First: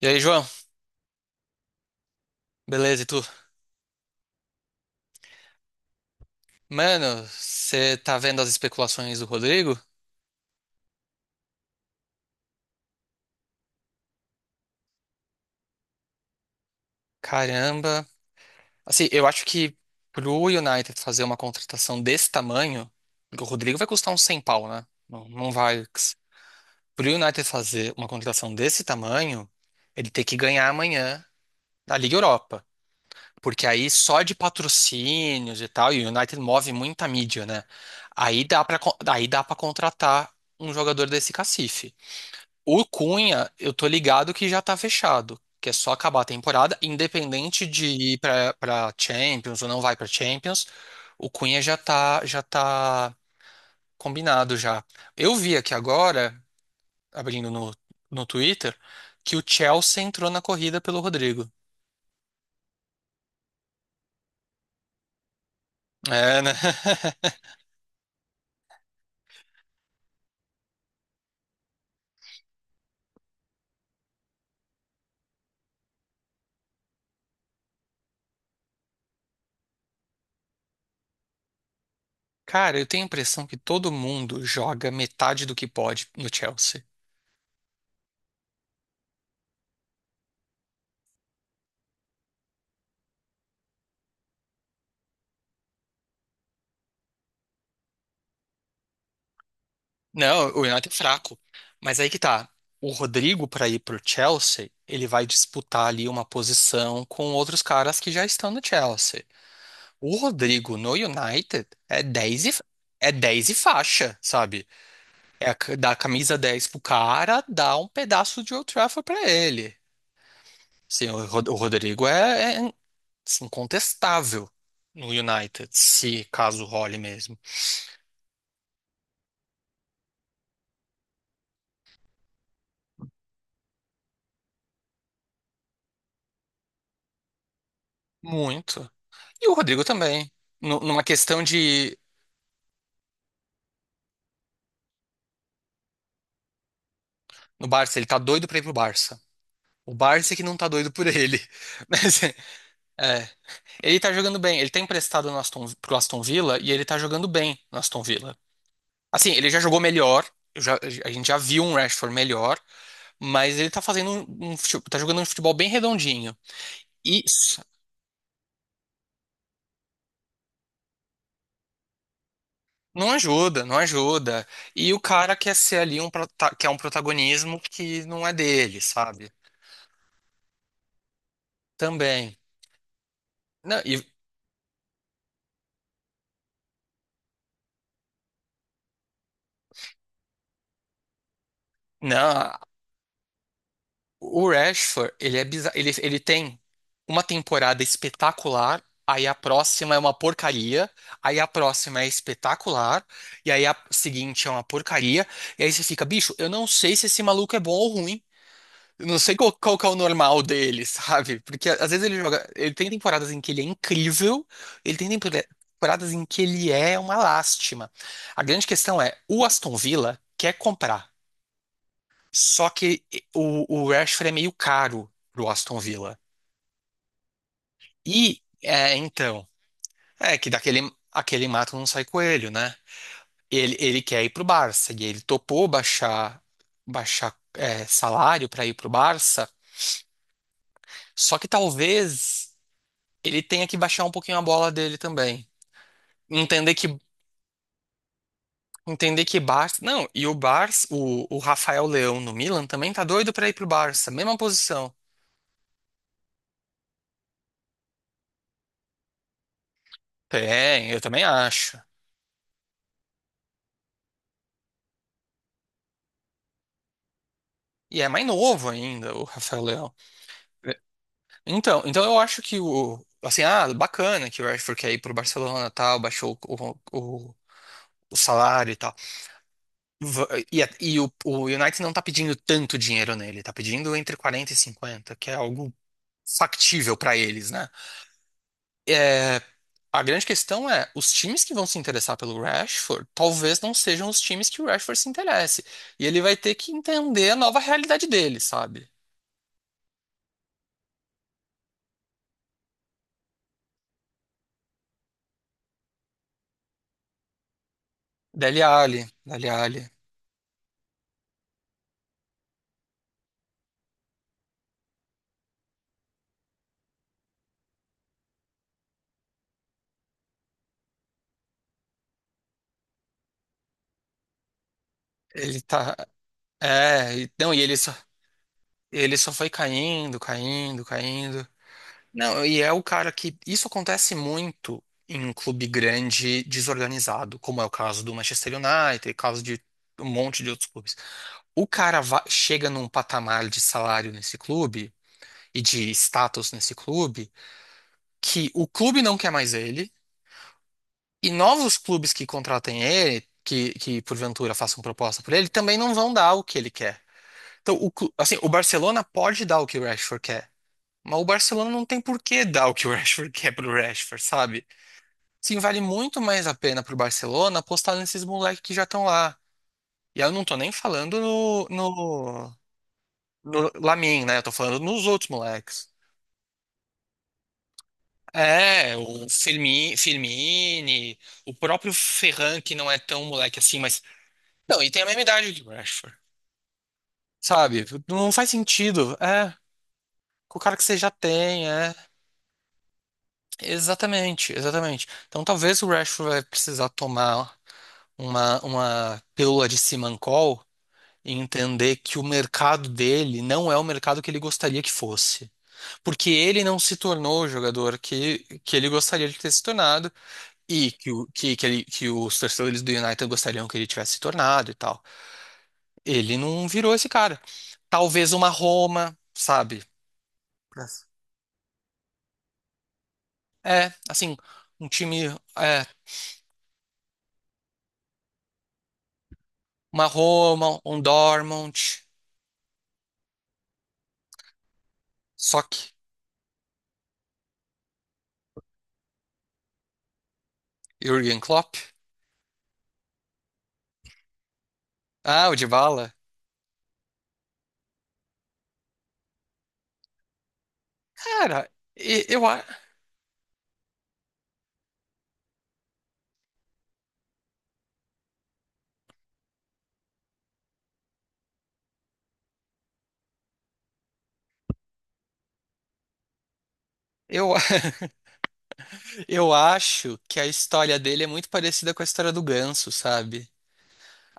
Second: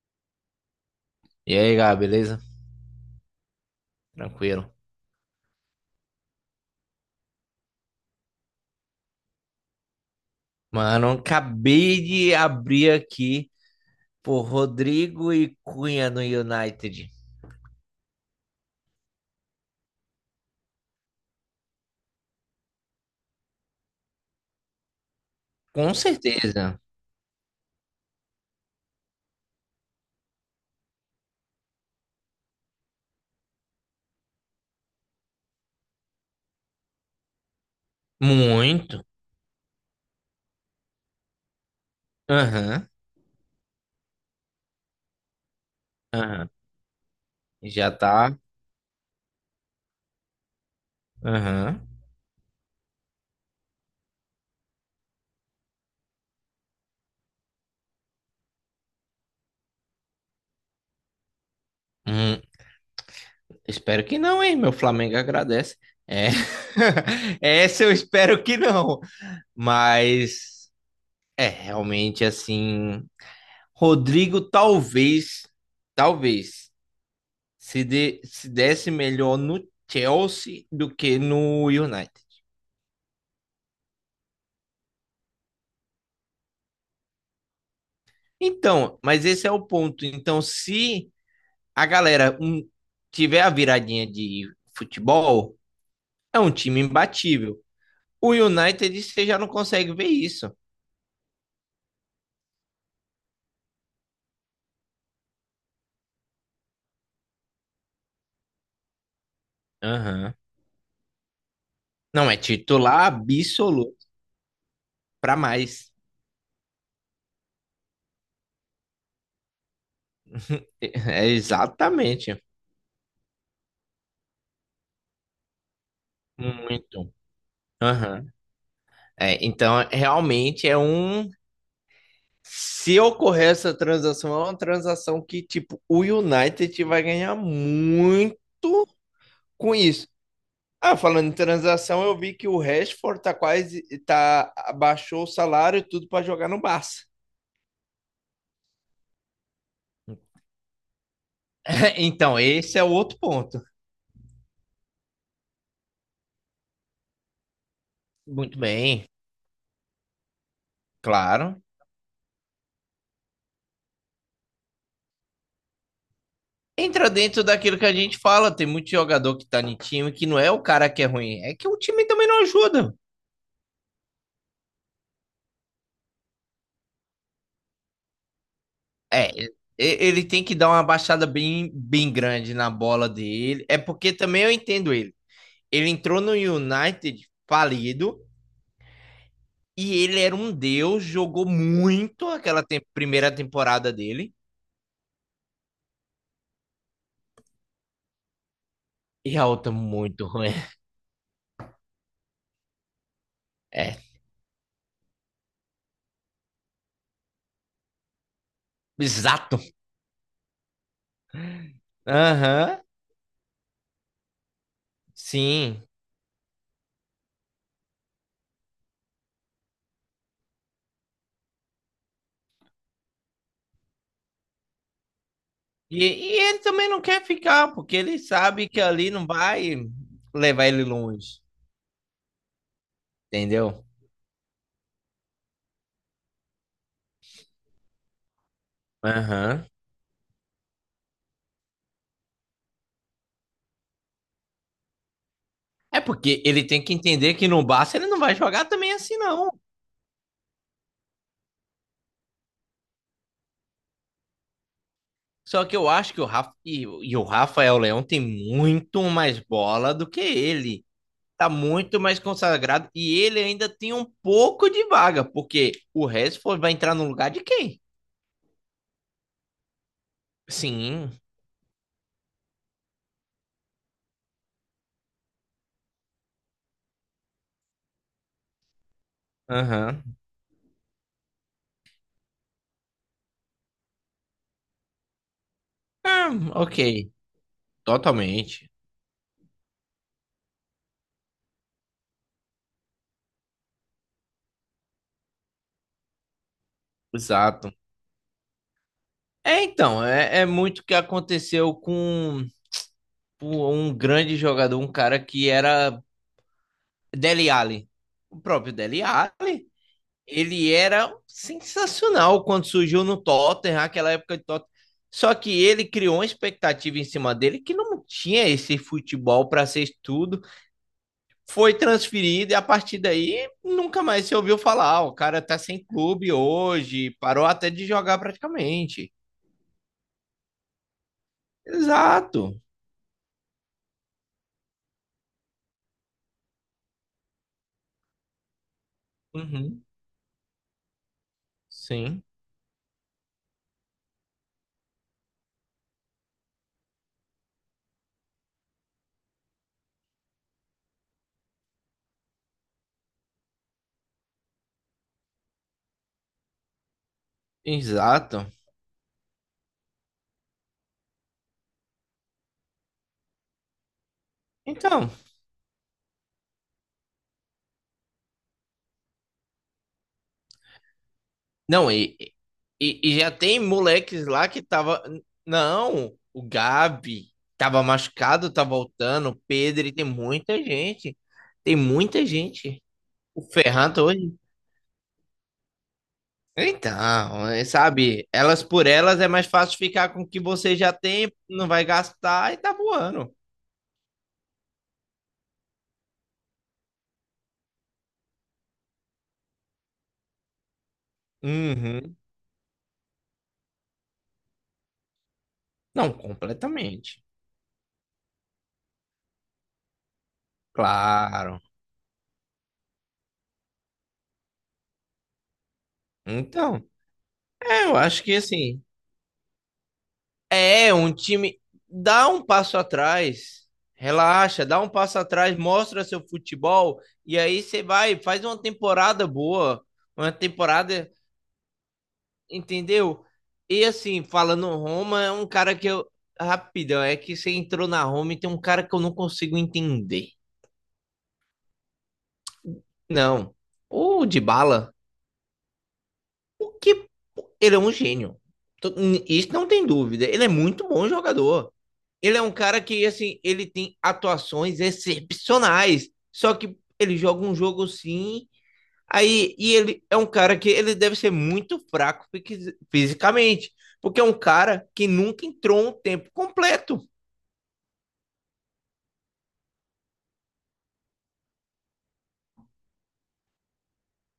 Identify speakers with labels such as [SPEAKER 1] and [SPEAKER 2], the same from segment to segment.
[SPEAKER 1] E aí, João?
[SPEAKER 2] E aí, Gá, beleza?
[SPEAKER 1] Beleza, e tu?
[SPEAKER 2] Tranquilo.
[SPEAKER 1] Mano, você tá vendo as especulações do Rodrigo?
[SPEAKER 2] Mano, acabei de abrir aqui por Rodrigo e Cunha no United.
[SPEAKER 1] Caramba. Assim, eu acho que pro United fazer uma contratação desse tamanho, o Rodrigo vai custar uns 100 pau, né? Não vai.
[SPEAKER 2] Com certeza.
[SPEAKER 1] Pro United fazer uma contratação desse tamanho, ele tem que ganhar amanhã na Liga Europa. Porque aí só de patrocínios e tal, e o United move muita mídia, né? Aí
[SPEAKER 2] Muito.
[SPEAKER 1] aí dá pra contratar um jogador desse cacife. O
[SPEAKER 2] Aham,
[SPEAKER 1] Cunha, eu tô ligado que já tá fechado, que é só acabar a
[SPEAKER 2] aham.
[SPEAKER 1] temporada, independente de
[SPEAKER 2] Já
[SPEAKER 1] ir
[SPEAKER 2] tá.
[SPEAKER 1] pra Champions ou não vai pra Champions, o Cunha já
[SPEAKER 2] Aham.
[SPEAKER 1] tá, já tá combinado já. Eu vi aqui agora, abrindo no Twitter, que o Chelsea entrou na corrida pelo Rodrigo.
[SPEAKER 2] Hum, Espero que não, hein? Meu Flamengo agradece. É.
[SPEAKER 1] É, né?
[SPEAKER 2] Essa eu espero que não. Mas é realmente assim. Rodrigo, talvez. Talvez se desse melhor no Chelsea do que no United.
[SPEAKER 1] Cara, eu tenho a impressão que todo mundo joga metade do que pode no Chelsea.
[SPEAKER 2] Então, mas esse é o ponto. Então, se a galera tiver a viradinha de futebol, é um time imbatível. O United, você já não consegue ver
[SPEAKER 1] Não,
[SPEAKER 2] isso.
[SPEAKER 1] o United é fraco. Mas aí que tá. O Rodrigo, para ir pro Chelsea, ele vai disputar ali uma posição com outros caras que já estão no Chelsea. O
[SPEAKER 2] Aham.
[SPEAKER 1] Rodrigo no United
[SPEAKER 2] Não é titular
[SPEAKER 1] é 10 e
[SPEAKER 2] absoluto
[SPEAKER 1] faixa, sabe?
[SPEAKER 2] para
[SPEAKER 1] Dar
[SPEAKER 2] mais.
[SPEAKER 1] a camisa 10 pro cara, dar um pedaço de Old Trafford pra ele. Sim, o,
[SPEAKER 2] É
[SPEAKER 1] Rod- o Rodrigo
[SPEAKER 2] exatamente.
[SPEAKER 1] é, é assim, incontestável no United, se caso role
[SPEAKER 2] Muito.
[SPEAKER 1] mesmo.
[SPEAKER 2] Aham. É, então, realmente se ocorrer essa transação, é uma transação que, tipo, o United vai ganhar muito
[SPEAKER 1] Muito. E o
[SPEAKER 2] com
[SPEAKER 1] Rodrigo
[SPEAKER 2] isso.
[SPEAKER 1] também. Nu-
[SPEAKER 2] Ah,
[SPEAKER 1] Numa
[SPEAKER 2] falando em
[SPEAKER 1] questão de.
[SPEAKER 2] transação, eu vi que o Rashford tá quase, tá, abaixou o salário e tudo para jogar no Barça.
[SPEAKER 1] No Barça, ele tá doido pra ir pro Barça. O Barça é que não tá doido por ele. Mas,
[SPEAKER 2] Então, esse é o outro
[SPEAKER 1] é,
[SPEAKER 2] ponto.
[SPEAKER 1] ele tá jogando bem. Ele tá emprestado no pro Aston Villa e ele tá jogando bem no Aston Villa.
[SPEAKER 2] Muito bem,
[SPEAKER 1] Assim, ele já jogou melhor. eu já- a gente já viu
[SPEAKER 2] claro.
[SPEAKER 1] um Rashford melhor, mas ele tá fazendo um, um fute- tá jogando um futebol bem redondinho.
[SPEAKER 2] Entra
[SPEAKER 1] E
[SPEAKER 2] dentro
[SPEAKER 1] s-
[SPEAKER 2] daquilo que a gente fala, tem muito jogador que tá em time que não é o cara que é ruim, é que o time também não ajuda.
[SPEAKER 1] não ajuda, não ajuda. E o cara quer um protagonismo que não é dele, sabe?
[SPEAKER 2] É, ele tem que dar uma baixada bem, bem
[SPEAKER 1] Também.
[SPEAKER 2] grande na bola dele. É
[SPEAKER 1] Não, e,
[SPEAKER 2] porque também eu entendo ele. Ele entrou no United falido e ele era um deus, jogou muito
[SPEAKER 1] não,
[SPEAKER 2] aquela primeira temporada dele.
[SPEAKER 1] O Rashford, ele é bizarro, ele tem uma temporada espetacular, aí a
[SPEAKER 2] E a outra
[SPEAKER 1] próxima é uma
[SPEAKER 2] muito ruim.
[SPEAKER 1] porcaria, aí a próxima é espetacular, e aí a
[SPEAKER 2] É,
[SPEAKER 1] seguinte é uma porcaria, e aí você fica, bicho, eu não sei se esse maluco é bom ou ruim. Eu não sei qual,
[SPEAKER 2] exato.
[SPEAKER 1] qual que é o normal dele, sabe? Porque às vezes ele
[SPEAKER 2] Aham,
[SPEAKER 1] tem temporadas em que ele é incrível, ele
[SPEAKER 2] sim.
[SPEAKER 1] temporadas em que ele é uma lástima. A grande questão é, o Aston Villa quer comprar. Só que o Rashford é meio caro pro Aston
[SPEAKER 2] E,
[SPEAKER 1] Villa.
[SPEAKER 2] e ele também não quer ficar, porque ele
[SPEAKER 1] E,
[SPEAKER 2] sabe que
[SPEAKER 1] é,
[SPEAKER 2] ali não
[SPEAKER 1] então,
[SPEAKER 2] vai
[SPEAKER 1] é que
[SPEAKER 2] levar ele
[SPEAKER 1] daquele
[SPEAKER 2] longe,
[SPEAKER 1] aquele mato não sai coelho, né? Ele,
[SPEAKER 2] entendeu?
[SPEAKER 1] ele quer ir pro Barça e ele topou baixar salário para ir pro Barça.
[SPEAKER 2] Aham.
[SPEAKER 1] Só que talvez ele tenha que baixar um pouquinho a bola dele também.
[SPEAKER 2] É porque ele
[SPEAKER 1] Entender
[SPEAKER 2] tem que
[SPEAKER 1] que
[SPEAKER 2] entender que no Barça ele não vai jogar também assim,
[SPEAKER 1] entender que
[SPEAKER 2] não.
[SPEAKER 1] Barça, não, e o Rafael Leão no Milan também tá doido para ir pro Barça, mesma posição.
[SPEAKER 2] Só que eu acho que o Rafael Leão tem muito mais bola do que ele.
[SPEAKER 1] Tem, eu também
[SPEAKER 2] Tá
[SPEAKER 1] acho.
[SPEAKER 2] muito mais consagrado e ele ainda tem um pouco de vaga, porque o Rashford vai entrar no lugar de quem?
[SPEAKER 1] E é mais novo ainda, o Rafael Leão. É.
[SPEAKER 2] Sim.
[SPEAKER 1] Então eu acho que o. Assim, ah, bacana que o Rashford quer ir pro Barcelona tal, baixou o salário e tal.
[SPEAKER 2] Aham.
[SPEAKER 1] E o United não tá pedindo tanto dinheiro nele, tá pedindo entre 40 e 50, que é algo
[SPEAKER 2] Ah,
[SPEAKER 1] factível
[SPEAKER 2] ok.
[SPEAKER 1] pra eles, né?
[SPEAKER 2] Totalmente.
[SPEAKER 1] É, a grande questão é, os times que vão se interessar pelo Rashford talvez não sejam os times que o Rashford se interesse. E ele vai ter que entender a nova
[SPEAKER 2] Exato.
[SPEAKER 1] realidade dele, sabe?
[SPEAKER 2] É, então, é, é muito o que aconteceu com um grande jogador, um cara que era Dele Alli. O
[SPEAKER 1] Dele
[SPEAKER 2] próprio
[SPEAKER 1] Alli,
[SPEAKER 2] Dele
[SPEAKER 1] Dele
[SPEAKER 2] Alli.
[SPEAKER 1] Alli.
[SPEAKER 2] Ele era sensacional quando surgiu no Tottenham, aquela época de Tottenham. Só que ele criou uma expectativa em cima dele que não tinha esse futebol para ser tudo. Foi transferido e a partir daí nunca mais se ouviu falar. "Ah, o cara tá
[SPEAKER 1] Ele
[SPEAKER 2] sem
[SPEAKER 1] tá.
[SPEAKER 2] clube hoje,
[SPEAKER 1] É, e-
[SPEAKER 2] parou
[SPEAKER 1] não, e
[SPEAKER 2] até de jogar praticamente.
[SPEAKER 1] ele só foi caindo, caindo, caindo. Não, e
[SPEAKER 2] Exato.
[SPEAKER 1] é o cara que. Isso acontece muito em um clube grande desorganizado, como é o caso do Manchester United, caso de
[SPEAKER 2] Uhum.
[SPEAKER 1] um monte de outros clubes.
[SPEAKER 2] Sim,
[SPEAKER 1] Chega num patamar de salário nesse clube e de status nesse clube que o clube não quer mais ele e novos clubes que contratem ele, que porventura façam proposta por ele, também não vão dar o que ele quer. Então, assim,
[SPEAKER 2] exato.
[SPEAKER 1] o Barcelona pode dar o que o Rashford quer, mas o Barcelona não tem por que dar o que o Rashford quer pro Rashford, sabe?
[SPEAKER 2] Então,
[SPEAKER 1] Sim, vale muito mais a pena pro Barcelona apostar nesses moleques que já estão lá. E aí eu não tô nem falando no,
[SPEAKER 2] não, e,
[SPEAKER 1] no,
[SPEAKER 2] e, e já tem
[SPEAKER 1] no Lamine,
[SPEAKER 2] moleques
[SPEAKER 1] né? Eu
[SPEAKER 2] lá
[SPEAKER 1] tô
[SPEAKER 2] que
[SPEAKER 1] falando
[SPEAKER 2] tava.
[SPEAKER 1] nos outros moleques.
[SPEAKER 2] Não, o Gabi tava machucado, tá
[SPEAKER 1] É, o
[SPEAKER 2] voltando. O Pedro, e tem muita gente.
[SPEAKER 1] Firmini, o
[SPEAKER 2] Tem
[SPEAKER 1] próprio
[SPEAKER 2] muita
[SPEAKER 1] Ferran, que
[SPEAKER 2] gente.
[SPEAKER 1] não é tão
[SPEAKER 2] O
[SPEAKER 1] moleque assim,
[SPEAKER 2] Ferran
[SPEAKER 1] mas.
[SPEAKER 2] tá hoje.
[SPEAKER 1] Não, e tem a mesma idade que o Rashford,
[SPEAKER 2] Então, é,
[SPEAKER 1] sabe?
[SPEAKER 2] sabe,
[SPEAKER 1] Não faz
[SPEAKER 2] elas por
[SPEAKER 1] sentido.
[SPEAKER 2] elas é mais
[SPEAKER 1] É,
[SPEAKER 2] fácil ficar com o que
[SPEAKER 1] com o
[SPEAKER 2] você
[SPEAKER 1] cara que
[SPEAKER 2] já
[SPEAKER 1] você já
[SPEAKER 2] tem, não
[SPEAKER 1] tem,
[SPEAKER 2] vai
[SPEAKER 1] é.
[SPEAKER 2] gastar e tá voando.
[SPEAKER 1] Exatamente, exatamente. Então talvez o Rashford vai precisar tomar uma pílula de Simancol e entender
[SPEAKER 2] Uhum.
[SPEAKER 1] que o mercado dele não é o mercado que ele gostaria que fosse.
[SPEAKER 2] Não,
[SPEAKER 1] Porque ele não se
[SPEAKER 2] completamente.
[SPEAKER 1] tornou o jogador que ele gostaria de ter se tornado e que, o- que,
[SPEAKER 2] Claro.
[SPEAKER 1] que, ele- que os torcedores do United gostariam que ele tivesse se tornado e tal. Ele não
[SPEAKER 2] Então,
[SPEAKER 1] virou esse cara.
[SPEAKER 2] é, eu acho
[SPEAKER 1] Talvez
[SPEAKER 2] que
[SPEAKER 1] uma
[SPEAKER 2] assim,
[SPEAKER 1] Roma, sabe?
[SPEAKER 2] é, um time. Dá um passo atrás.
[SPEAKER 1] É, assim,
[SPEAKER 2] Relaxa, dá
[SPEAKER 1] um
[SPEAKER 2] um passo
[SPEAKER 1] time,
[SPEAKER 2] atrás,
[SPEAKER 1] é,
[SPEAKER 2] mostra seu futebol e aí você vai, faz uma temporada boa,
[SPEAKER 1] uma
[SPEAKER 2] uma
[SPEAKER 1] Roma, um
[SPEAKER 2] temporada,
[SPEAKER 1] Dortmund.
[SPEAKER 2] entendeu? E assim, falando Roma, é um cara que
[SPEAKER 1] Sock,
[SPEAKER 2] eu. Rapidão, é que você entrou na Roma e tem um cara que eu não consigo entender.
[SPEAKER 1] Jürgen Klopp.
[SPEAKER 2] Não. O Dybala,
[SPEAKER 1] Ah, o Dybala.
[SPEAKER 2] o que. Ele é um gênio. Tô- Isso não tem dúvida. Ele é muito bom
[SPEAKER 1] Cara,
[SPEAKER 2] jogador.
[SPEAKER 1] e-
[SPEAKER 2] Ele é
[SPEAKER 1] eu,
[SPEAKER 2] um
[SPEAKER 1] a-
[SPEAKER 2] cara que, assim, ele tem atuações excepcionais. Só que ele joga um jogo sim. Aí, e ele é um cara que ele deve ser muito fraco fisicamente. Porque é um cara que nunca entrou um tempo completo.
[SPEAKER 1] eu, eu acho que a história dele é muito parecida com a história do Ganso, sabe?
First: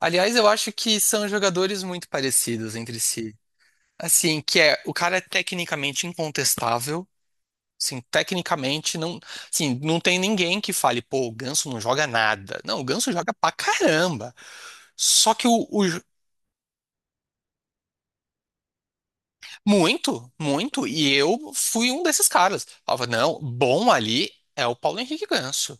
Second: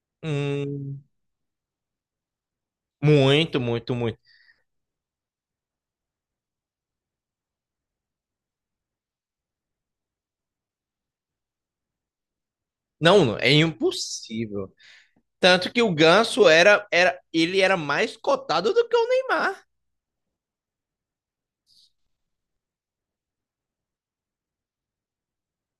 [SPEAKER 1] Aliás, eu acho que
[SPEAKER 2] Hum,
[SPEAKER 1] são jogadores muito parecidos entre si.
[SPEAKER 2] muito, muito, muito.
[SPEAKER 1] Assim, que é, o cara é tecnicamente incontestável. Assim, tecnicamente, não, assim, não tem ninguém que fale, pô, o Ganso não joga nada. Não, o Ganso
[SPEAKER 2] Não,
[SPEAKER 1] joga
[SPEAKER 2] não,
[SPEAKER 1] pra
[SPEAKER 2] é
[SPEAKER 1] caramba.
[SPEAKER 2] impossível.
[SPEAKER 1] Só que o.
[SPEAKER 2] Tanto que o Ganso ele era mais cotado do que o Neymar.
[SPEAKER 1] Muito, muito. E eu fui um desses caras. Falava, não, bom ali é o Paulo Henrique Ganso.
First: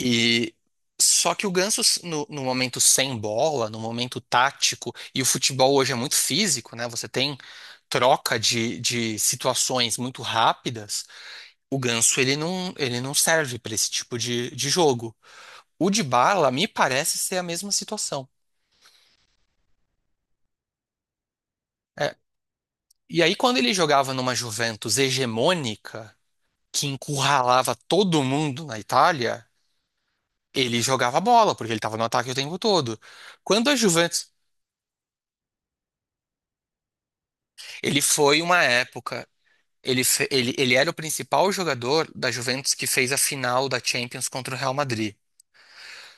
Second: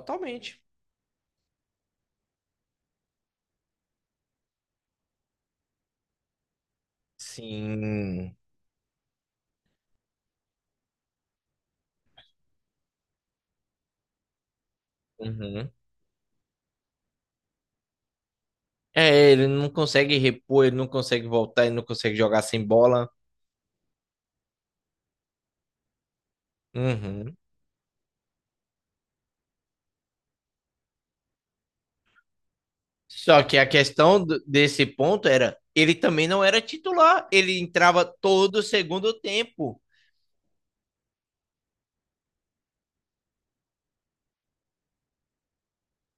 [SPEAKER 1] E só que o Ganso, no momento sem bola, no momento tático, e o futebol hoje é muito físico, né? Você tem
[SPEAKER 2] Sim.
[SPEAKER 1] troca de situações muito rápidas. O Ganso, ele não serve para esse tipo de jogo.
[SPEAKER 2] Uhum.
[SPEAKER 1] O Dybala me parece ser a mesma situação.
[SPEAKER 2] É, ele não consegue repor, ele não consegue voltar, ele não
[SPEAKER 1] É,
[SPEAKER 2] consegue jogar sem bola.
[SPEAKER 1] e aí, quando ele jogava numa Juventus hegemônica, que
[SPEAKER 2] Uhum.
[SPEAKER 1] encurralava todo mundo na Itália, ele jogava bola, porque ele estava no ataque o tempo todo.
[SPEAKER 2] Só que a
[SPEAKER 1] Quando a
[SPEAKER 2] questão
[SPEAKER 1] Juventus,
[SPEAKER 2] desse ponto era, ele também não era titular, ele
[SPEAKER 1] ele
[SPEAKER 2] entrava
[SPEAKER 1] foi uma
[SPEAKER 2] todo segundo
[SPEAKER 1] época,
[SPEAKER 2] tempo.
[SPEAKER 1] ele, fe- ele era o principal jogador da Juventus que fez a final da Champions contra o Real Madrid.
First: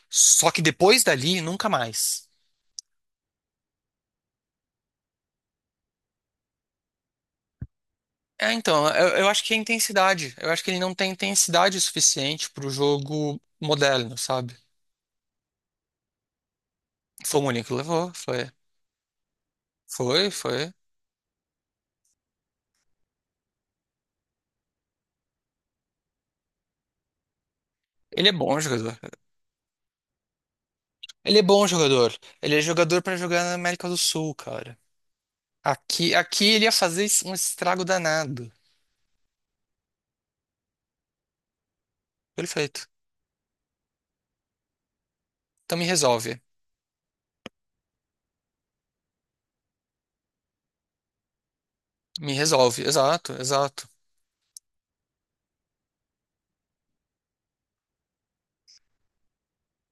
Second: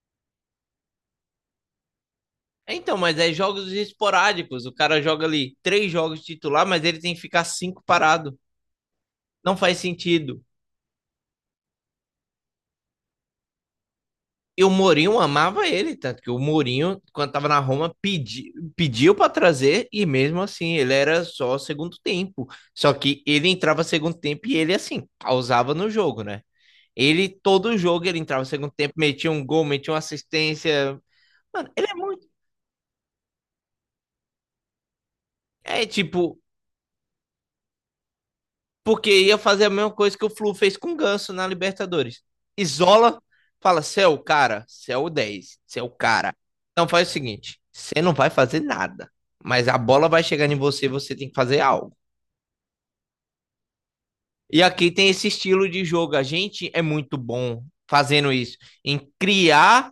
[SPEAKER 1] Só que depois dali, nunca mais.
[SPEAKER 2] Então, mas é jogos esporádicos, o cara joga ali três jogos titular, mas ele tem que ficar cinco parado.
[SPEAKER 1] É, então, eu acho que é
[SPEAKER 2] Não faz
[SPEAKER 1] intensidade.
[SPEAKER 2] sentido.
[SPEAKER 1] Eu acho que ele não tem intensidade suficiente para o jogo moderno, sabe?
[SPEAKER 2] E o Mourinho amava ele, tanto que o Mourinho, quando
[SPEAKER 1] Foi o
[SPEAKER 2] estava na
[SPEAKER 1] único que
[SPEAKER 2] Roma,
[SPEAKER 1] levou, foi.
[SPEAKER 2] pediu para trazer e
[SPEAKER 1] Foi,
[SPEAKER 2] mesmo
[SPEAKER 1] foi.
[SPEAKER 2] assim ele era só segundo tempo. Só que ele entrava segundo tempo e ele, assim, causava no jogo, né? Ele, todo jogo, ele
[SPEAKER 1] Ele é
[SPEAKER 2] entrava
[SPEAKER 1] bom
[SPEAKER 2] segundo tempo,
[SPEAKER 1] jogador.
[SPEAKER 2] metia um gol, metia uma assistência.
[SPEAKER 1] Ele é bom
[SPEAKER 2] Mano, ele é
[SPEAKER 1] jogador.
[SPEAKER 2] muito.
[SPEAKER 1] Ele é jogador pra jogar na América do Sul, cara.
[SPEAKER 2] É
[SPEAKER 1] Aqui,
[SPEAKER 2] tipo,
[SPEAKER 1] aqui ele ia fazer es- um estrago danado.
[SPEAKER 2] porque ia fazer a mesma coisa que o Flu fez com o Ganso na Libertadores.
[SPEAKER 1] Perfeito.
[SPEAKER 2] Isola, fala, você é o cara, você é o 10,
[SPEAKER 1] Então
[SPEAKER 2] você é
[SPEAKER 1] me
[SPEAKER 2] o cara.
[SPEAKER 1] resolve.
[SPEAKER 2] Então faz o seguinte, você não vai fazer nada, mas a bola vai chegar em você, e você tem que fazer algo.
[SPEAKER 1] Me resolve. Exato, exato.
[SPEAKER 2] E aqui tem esse estilo de jogo, a gente é muito bom fazendo isso, em criar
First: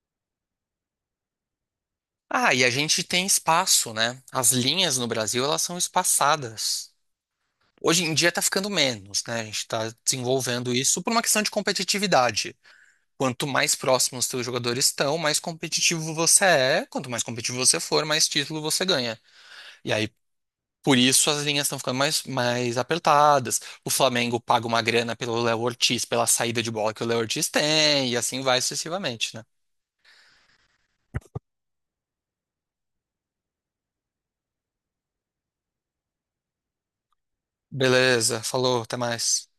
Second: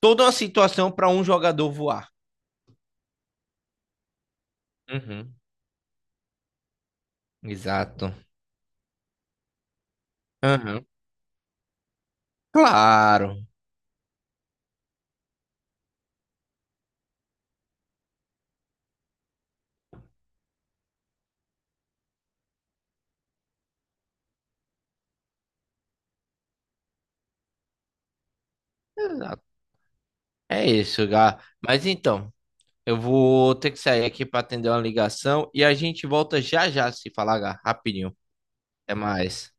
[SPEAKER 2] toda uma situação para um jogador voar.
[SPEAKER 1] Ah, e a gente tem espaço, né? As linhas no
[SPEAKER 2] Uhum,
[SPEAKER 1] Brasil, elas são espaçadas. Hoje em
[SPEAKER 2] exato.
[SPEAKER 1] dia tá ficando menos, né? A gente tá desenvolvendo
[SPEAKER 2] Uhum,
[SPEAKER 1] isso por uma questão de competitividade.
[SPEAKER 2] claro.
[SPEAKER 1] Quanto mais próximos os teus jogadores estão, mais competitivo você é. Quanto mais competitivo você for, mais título você ganha. E aí. Por isso as linhas estão ficando mais apertadas. O Flamengo paga uma grana pelo Léo Ortiz, pela saída de bola que o Léo Ortiz tem, e assim vai sucessivamente, né?
[SPEAKER 2] Exato. É isso, Gá. Mas então, eu vou ter que sair aqui para atender uma ligação e a gente volta já já se falar rapidinho.
[SPEAKER 1] Beleza, falou,
[SPEAKER 2] Até
[SPEAKER 1] até mais.
[SPEAKER 2] mais.